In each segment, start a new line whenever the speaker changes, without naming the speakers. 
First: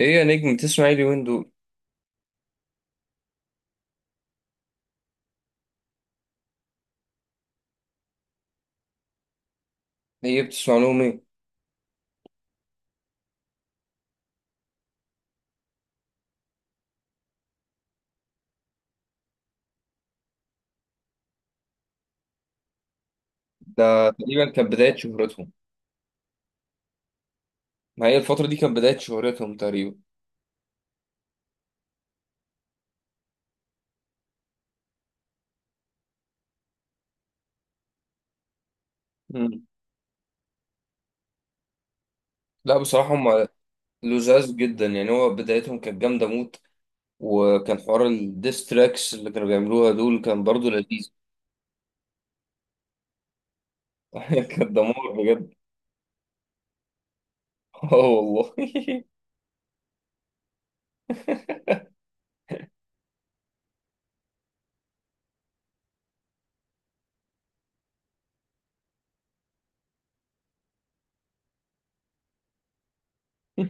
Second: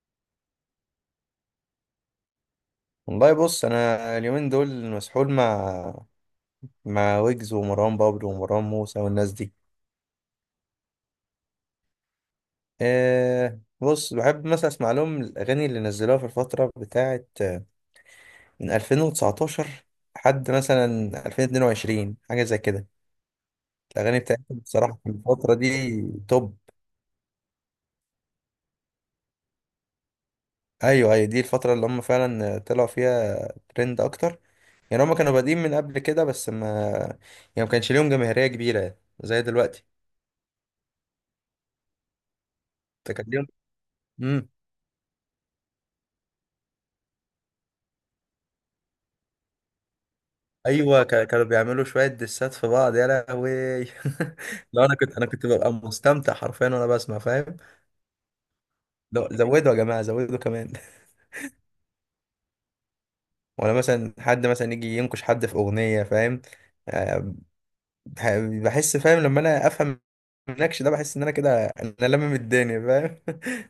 ايه يا نجم بتسمع ايه اليومين دول؟
والله بص، انا اليومين دول مسحول مع ويجز ومروان بابلو ومروان موسى والناس دي.
ايه بتسمع لهم ايه؟
بص بحب مثلا اسمع لهم الاغاني اللي نزلوها في الفتره بتاعه من 2019 لحد مثلا 2022، حاجه زي كده.
ده
الاغاني
تقريبا
بتاعتهم
كانت بداية
بصراحه في
شهرتهم.
الفتره دي توب.
ما هي الفترة دي كانت بداية شهرتهم تقريبا.
ايوه ايوه، دي الفتره اللي هم فعلا طلعوا فيها ترند اكتر. يعني هم كانوا بادئين من قبل كده بس ما، يعني ما كانش ليهم جماهيريه كبيره زي
مم.
دلوقتي.
لا بصراحة
تكلم.
هم لزاز جدا، يعني هو بدايتهم كانت جامدة موت. وكان حوار الديستراكس اللي كانوا بيعملوها دول كان برضو
ايوه،
لذيذ.
كانوا بيعملوا شويه دسات في بعض يا لهوي.
كان
لو انا
دمار
كنت انا كنت
بجد.
ببقى مستمتع حرفيا وانا بسمع، فاهم؟
اه والله.
لو زودوا يا جماعه، زودوا كمان. ولا مثلا حد مثلا يجي ينكش حد في اغنيه، فاهم؟ آه، بح- بحس، فاهم؟ لما انا افهم النكش ده بحس ان انا كده لمم الدنيا، فاهم؟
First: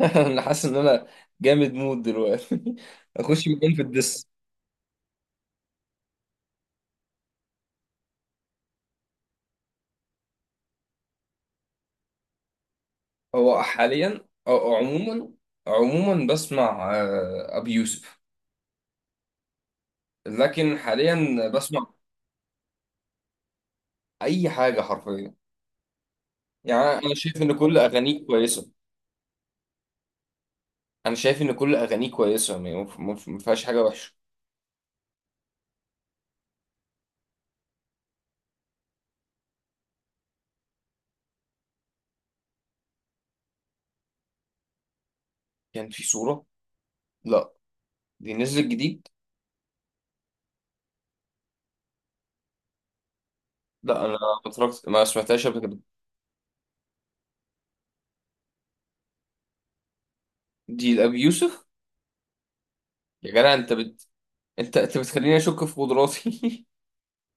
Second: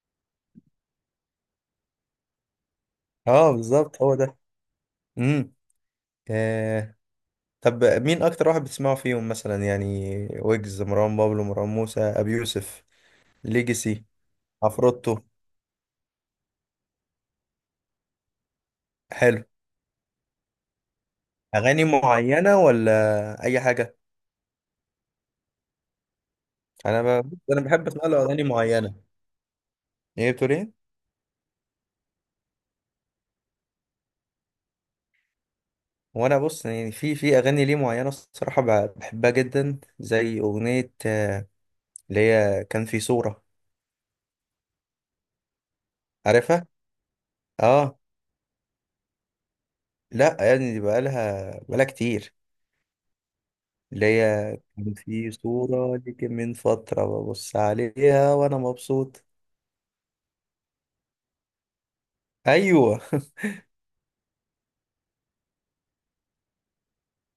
انا حاسس ان انا جامد مود دلوقتي اخش
اه
مكان في
بالظبط، هو
الدس.
ده. امم آه. طب مين اكتر واحد بتسمعه فيهم مثلا، يعني ويجز، مروان بابلو، مروان موسى، ابي يوسف،
هو
ليجاسي،
حاليا او
عفروتو؟
عموما؟ عموما بسمع ابي يوسف.
حلو.
لكن حاليا
اغاني
بسمع
معينه ولا اي حاجه؟
اي حاجه حرفيا. يعني انا شايف ان
انا
كل
بحب اسمع له
اغانيك
اغاني
كويسه.
معينه. ايه بتقول ايه؟
انا شايف ان كل اغانيك كويسه، يعني ما فيهاش حاجه وحشه.
وانا بص، يعني في اغاني ليه معينه الصراحه بحبها جدا، زي اغنيه اللي هي كان في صوره.
كان في صوره.
عارفها؟
لا.
اه.
دي نزلت جديد؟
لا، يعني دي بقالها كتير.
لا
اللي
انا ما
هي
اتفرجت
كان
ما
في
سمعتهاش قبل كده.
صوره ليك من فتره ببص عليها وانا مبسوط.
دي لابي يوسف؟
ايوه.
يا جدع انت انت بتخليني اشك في قدراتي.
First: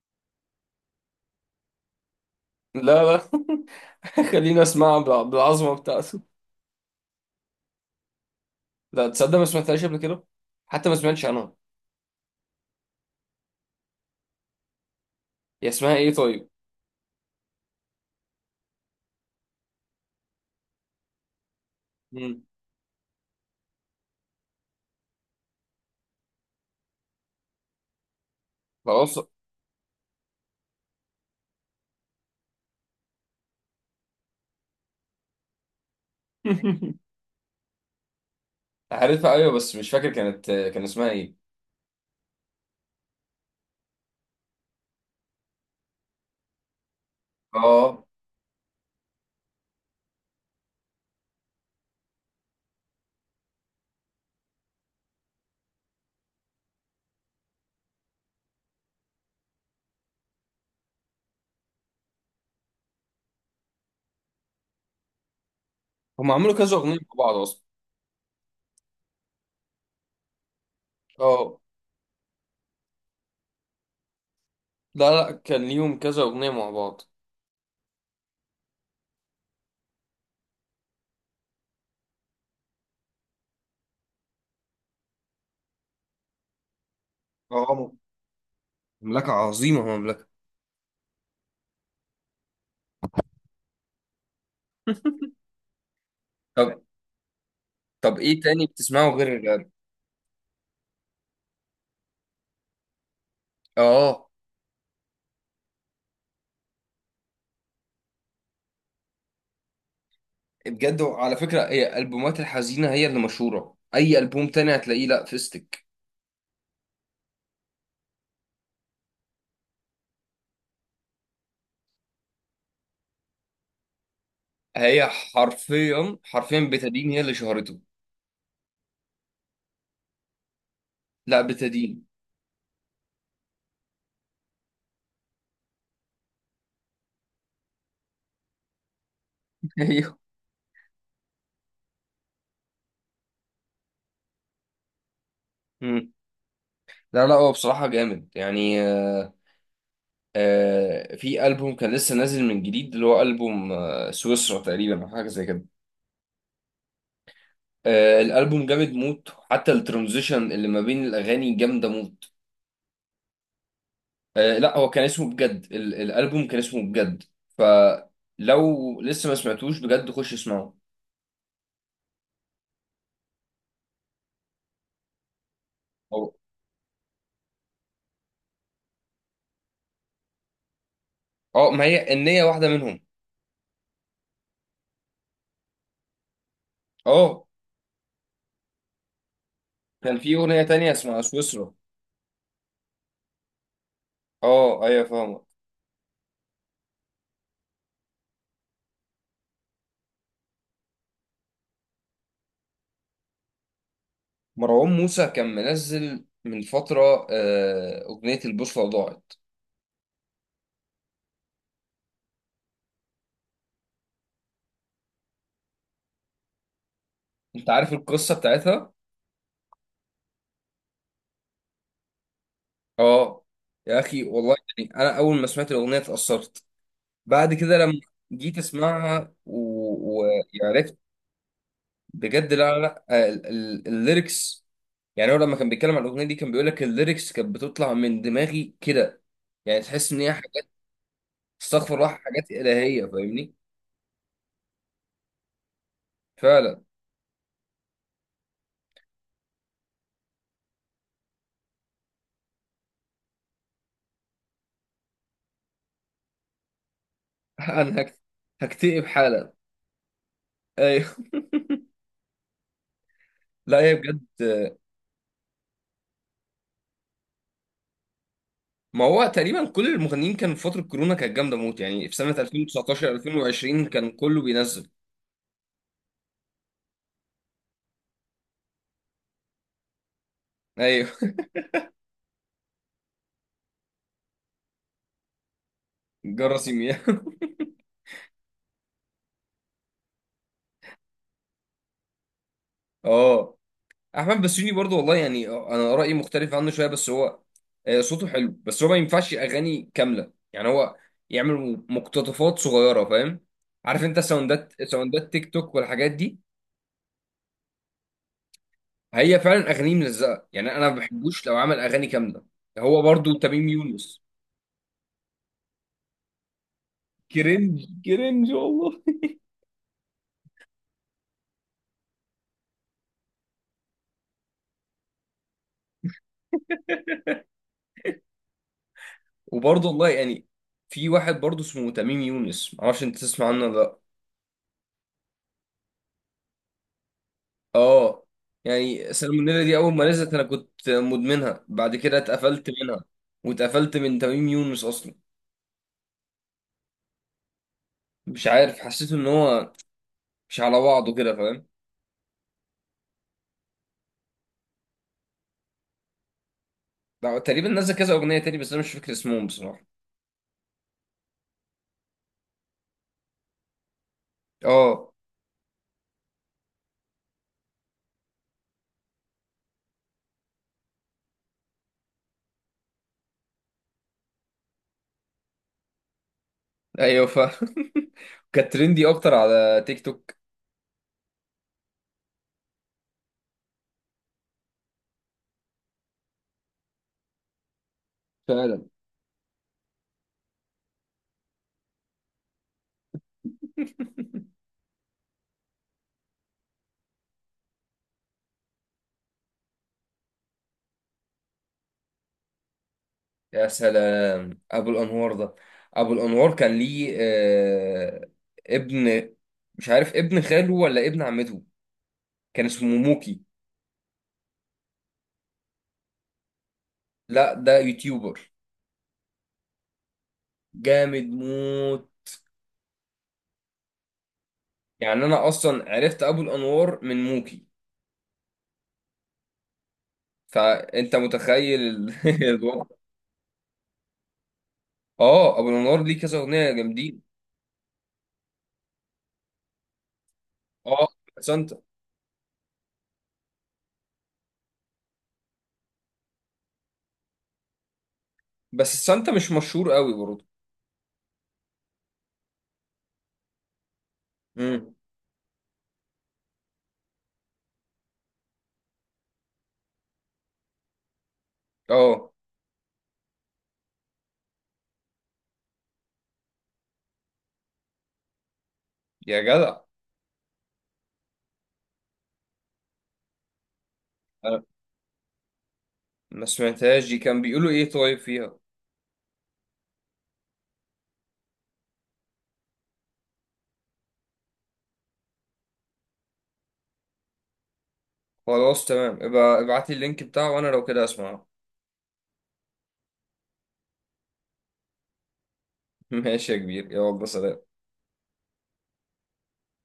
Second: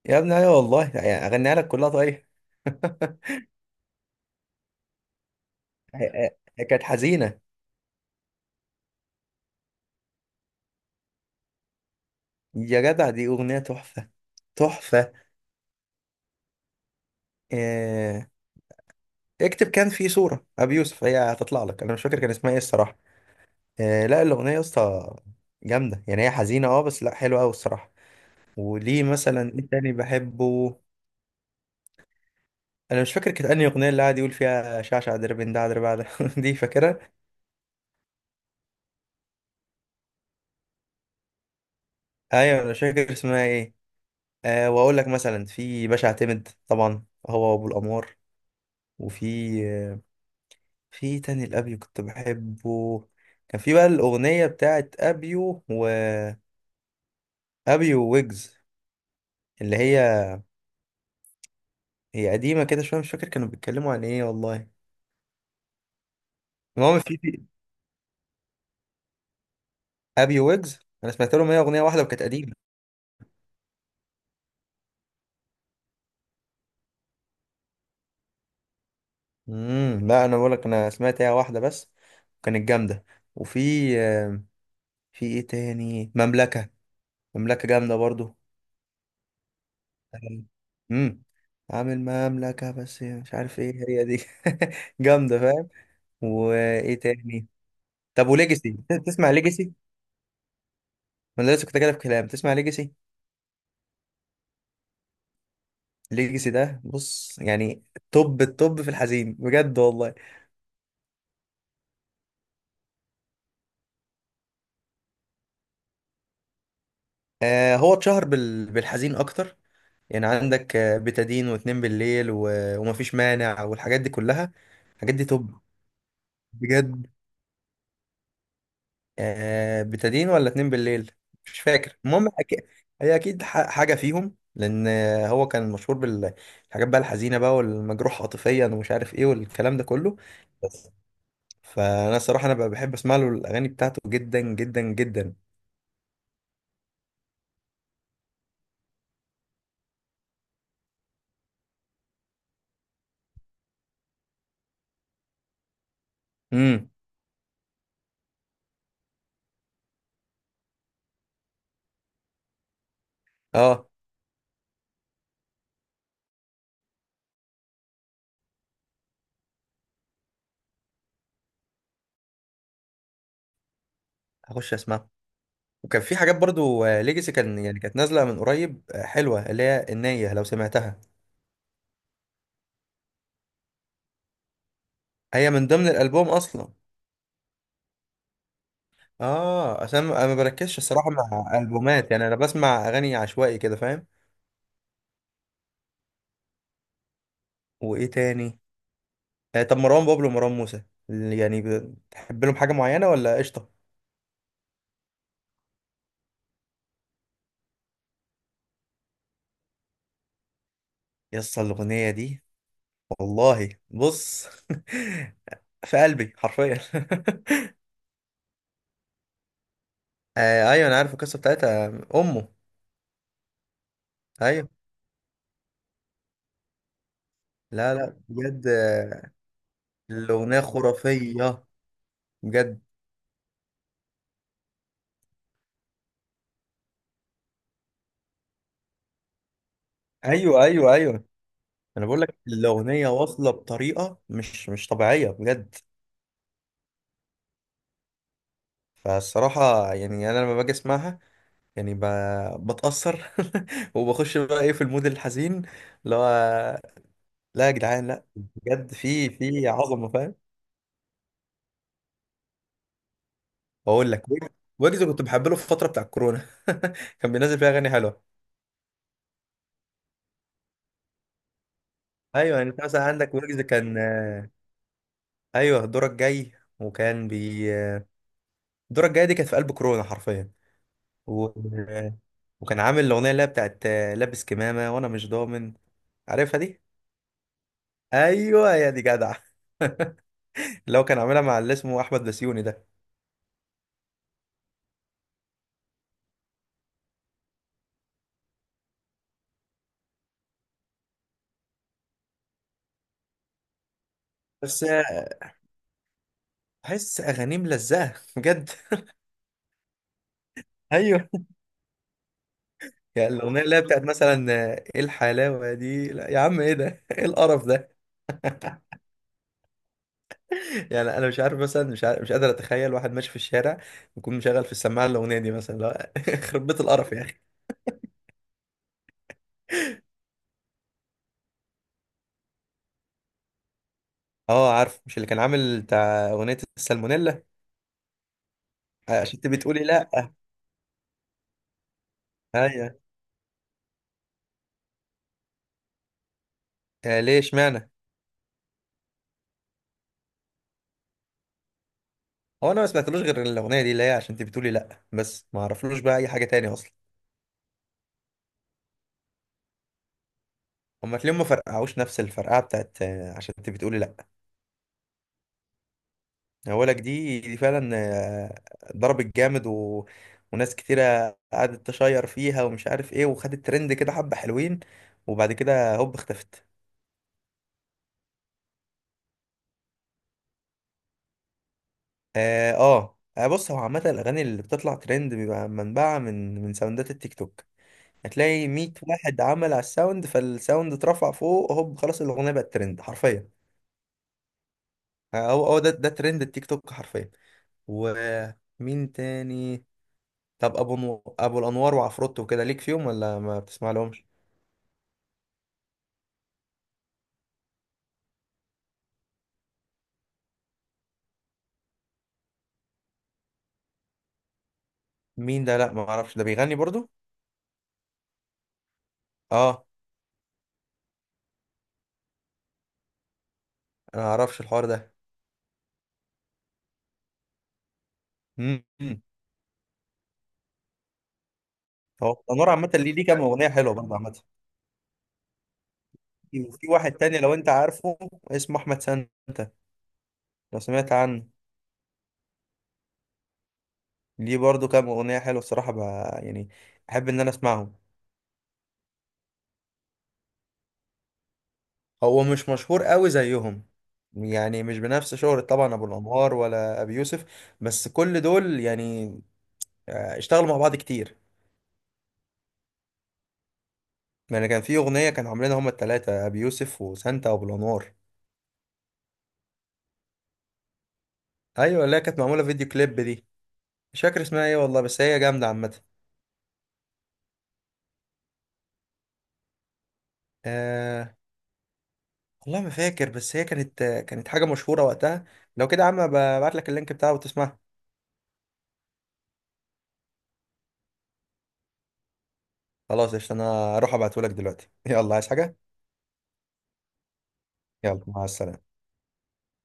يا ابني، ايوه والله، يعني اغنيها لك كلها طيب.
لا لا. خليني اسمعها بالعظمه بتاعته.
هي- هي كانت حزينه.
لا تصدق ما سمعتهاش قبل كده، حتى ما سمعتش عنها.
يا جدع، دي اغنيه تحفه، تحفة.
هي اسمها ايه طيب؟
آه، اكتب كان في صورة أبي يوسف هي هتطلع لك. أنا مش فاكر كان
مم.
اسمها إيه الصراحة. لا، الأغنية يا اسطى جامدة، يعني هي حزينة أه بس لا حلوة أوي الصراحة. وليه
خلاص
مثلا إيه تاني بحبه؟ أنا مش فاكر كانت أنهي أغنية اللي قاعد يقول فيها شعشع دربن ده دربع ده، دي فاكرها.
عارفها ايوه، بس مش فاكر كانت كان اسمها ايه.
أيوة، أنا مش فاكر اسمها إيه. أه، وأقول لك مثلا في باشا اعتمد طبعا، هو وأبو
اه.
الأنوار. وفي آه، في تاني الأبيو كنت بحبه. كان في بقى الأغنية بتاعت أبيو وأبيو ويجز، اللي هي، هي قديمة كده شوية، مش فاكر كانوا بيتكلموا عن ايه والله.
هم عملوا كذا اغنيه مع
المهم في
بعض
في
اصلا.
ابي ويجز انا سمعت لهم
اه.
هي اغنية واحدة وكانت قديمة.
لا لا كان ليهم كذا اغنيه مع بعض.
امم، لا انا بقول لك انا سمعت هي واحدة بس، وكانت جامدة. وفي آه، في ايه تاني، مملكة. مملكة
اه.
جامدة برضو.
مملكة عظيمة مملكة.
امم، عامل مملكة بس مش عارف ايه هي دي. جامدة، فاهم؟
طب.
وايه تاني؟
طب
طب
ايه تاني
وليجاسي،
بتسمعه غير
تسمع
الراب؟
ليجاسي؟ ما انا لسه كنت كده في كلام، تسمع ليجاسي؟
اه.
ليجاسي ده بص، يعني توب التوب في الحزين بجد والله.
بجد على فكره، هي البومات الحزينه هي اللي مشهوره، اي البوم تاني هتلاقيه لا فيستك.
آه، هو اتشهر بالحزين اكتر. يعني عندك بتادين واتنين بالليل، و... ومفيش مانع والحاجات دي كلها.
هي
الحاجات دي توب
حرفيا حرفيا
بجد.
بتدين هي اللي شهرته.
آه، بتادين ولا اتنين بالليل،
لا
مش فاكر.
بتدين.
المهم هي اكيد حاجه فيهم، لان هو كان مشهور بالحاجات بقى الحزينه بقى، والمجروح عاطفيا ومش عارف ايه والكلام ده كله.
ايوه.
بس فانا الصراحه انا بقى بحب اسمع له الاغاني بتاعته جدا جدا جدا.
مم. لا لا هو بصراحه جامد، يعني في ألبوم كان لسه نازل من جديد اللي هو ألبوم سويسرا تقريبا أو حاجة زي كده.
امم.
الألبوم جامد موت، حتى الترانزيشن اللي ما بين الأغاني جامدة موت.
اه،
لا هو كان اسمه بجد، الألبوم كان اسمه بجد. فلو لسه ما سمعتوش بجد خش اسمعه.
هخش اسمعها. وكان في
أو
حاجات برضو ليجاسي كان يعني كانت نازله من قريب، حلوه، اللي هي النيه لو سمعتها.
اه ما هي النية واحدة منهم.
هي من ضمن الالبوم اصلا.
اه
اه، عشان انا ما
كان
أنا
في
ما
أغنية
بركزش
تانية
الصراحه
اسمها
مع
سويسرا.
البومات، يعني انا بسمع اغاني عشوائي كده، فاهم؟
اه أيوة فاهمك.
وايه تاني؟ آه، طب مروان بابلو ومروان موسى، يعني بتحب لهم حاجه معينه ولا قشطه؟
مروان موسى كان منزل من فترة أغنية البوصلة ضاعت.
يس، الاغنيه دي، والله بص في قلبي حرفيا.
أنت عارف القصة بتاعتها؟
آه ايوه، انا عارف القصه بتاعتها، امه.
اه. يا اخي والله،
ايوه.
يعني انا اول ما سمعت الاغنيه اتاثرت. بعد كده
لا
لما
لا
جيت
بجد،
اسمعها
الأغنية
وعرفت
خرافية
بجد. لا لا
بجد.
لا الليركس. يعني هو لما كان بيتكلم عن الاغنيه دي كان بيقول لك الليركس كانت بتطلع من دماغي كده. يعني تحس ان هي
ايوه
حاجات
ايوه ايوه.
استغفر
أنا
الله،
بقول لك
حاجات الهيه
الأغنية واصلة
فاهمني.
بطريقة مش طبيعية بجد.
فعلا.
فالصراحة يعني أنا لما باجي أسمعها، يعني بتأثر، وبخش بقى إيه في المود الحزين اللي هو، لا يا
انا
جدعان لا بجد
هكتئب
في
حالا.
في عظمة، فاهم؟
ايوه لا هي
بقول
بجد.
لك ويجز. ويجز كنت بحب له في الفترة بتاع الكورونا. كان بينزل فيها أغاني حلوة.
ما هو تقريبا كل المغنيين كانوا في فتره كورونا كانت جامده موت، يعني في سنه
أيوه، يعني أنت مثلا
2019
عندك ويجز
2020
كان
كان كله بينزل.
أيوه، دورك جاي. وكان بي آه، دورك جاي دي كانت في قلب كورونا حرفيا.
ايوه
و... وكان عامل الاغنيه اللي هي بتاعت لابس كمامه وانا مش ضامن. عارفها
جرس
دي؟
يمين
ايوه يا دي جدع. اللي هو كان عاملها مع اللي اسمه احمد بسيوني ده.
اه. احمد بسيوني برضو والله، يعني انا رايي مختلف عنه شويه، بس هو صوته حلو بس هو ما ينفعش اغاني كامله. يعني هو يعمل مقتطفات صغيره فاهم. عارف انت ساوندات
بس
ساوندات تيك توك والحاجات دي.
بحس اغانيه ملزقه بجد.
هي فعلا اغانيه ملزقه، يعني انا ما
ايوه.
بحبوش لو عمل اغاني كامله. هو
يعني
برضو
الاغنيه
تميم
اللي هي بتاعت
يونس.
مثلا ايه الحلاوه دي، لا يا عم ايه ده، ايه القرف
كرنج
ده.
كرنج والله.
يعني انا مش عارف مثلا، مش عارف، مش قادر اتخيل واحد ماشي في الشارع يكون مشغل في السماعه الاغنيه دي مثلا، لا يخرب بيت القرف يا اخي.
وبرضو والله يعني في واحد برضو اسمه تميم يونس، معرفش انت تسمع عنه ولا لا.
اه عارف، مش اللي كان عامل بتاع اغنيه السالمونيلا
اه. يعني
عشان انت
السالمونيلا دي
بتقولي
اول ما
لا؟
نزلت انا كنت مدمنها، بعد كده اتقفلت
ايوه.
منها. واتقفلت من تميم يونس اصلا.
آه ليه، اشمعنى؟
مش عارف، حسيت ان هو مش على بعضه كده فاهم.
هو انا ما سمعتلوش غير الاغنيه دي اللي هي عشان انت بتقولي لا، بس ما اعرفلوش بقى اي حاجه تاني اصلا.
ده تقريبا نزل كذا اغنيه تاني بس انا مش فاكر اسمهم بصراحه.
هما تلاقيهم ما فرقعوش نفس الفرقعه بتاعت عشان انت بتقولي لا.
اه
اولك دي دي فعلا ضربت جامد، و... وناس كتيره قعدت تشير فيها ومش عارف ايه، وخدت ترند كده حبه حلوين، وبعد كده هوب اختفت.
ايوه ف كانت ترندي اكتر على تيك توك.
اه، بص، هو عامه الاغاني اللي بتطلع ترند بيبقى منبعها من ساوندات التيك توك. هتلاقي
فعلا.
100 واحد عمل على الساوند، فالساوند اترفع فوق هوب خلاص الاغنيه بقت ترند حرفيا. هو ده ترند التيك توك حرفيا. ومين تاني؟ طب ابو الانوار وعفروتو وكده، ليك فيهم ولا ما
يا
بتسمع لهمش؟
سلام ابو الانوار ده. ابو الانوار كان ليه ابن، مش عارف ابن خاله ولا ابن عمته، كان اسمه موكي.
مين ده؟ لا ما اعرفش، ده بيغني برضو؟
لا ده يوتيوبر
اه،
جامد موت.
انا ما اعرفش الحوار ده.
يعني انا اصلا عرفت ابو الانوار من موكي.
امم.
فانت متخيل
هو الانوار
الوضع.
عامه ليه كام اغنيه حلوه برضه عامه.
اه ابو الانوار ليه كذا اغنيه
وفي واحد
جامدين.
تاني لو انت عارفه، اسمه احمد سانتا، لو
اه.
سمعت عنه.
سانتا.
ليه برضه كام اغنيه حلوه الصراحه، بقى يعني احب ان انا اسمعهم.
بس سانتا مش مشهور قوي برضه.
هو مش مشهور قوي زيهم، يعني
امم.
مش بنفس شهرة طبعا ابو الانوار ولا ابي يوسف، بس كل دول يعني اشتغلوا مع بعض كتير.
اه.
يعني كان في اغنية كانوا عاملينها هما التلاتة، ابي يوسف وسانتا وابو الانوار.
يا جدع.
ايوه، اللي هي كانت معمولة فيديو كليب دي. مش فاكر
أنا
اسمها ايه والله بس هي جامدة عامة.
ما سمعتهاش دي، كان بيقولوا ايه طيب فيها؟
أه والله ما فاكر، بس هي كانت كانت حاجة مشهورة وقتها. لو كده يا عم ببعت لك اللينك بتاعه وتسمعها.
خلاص تمام، ابقى ابعت لي اللينك بتاعه وانا لو كده اسمعه.
خلاص قشطة، انا اروح ابعته لك دلوقتي. يلا، عايز حاجة؟
ماشي يا كبير، يلا سلام.
يلا مع السلامة.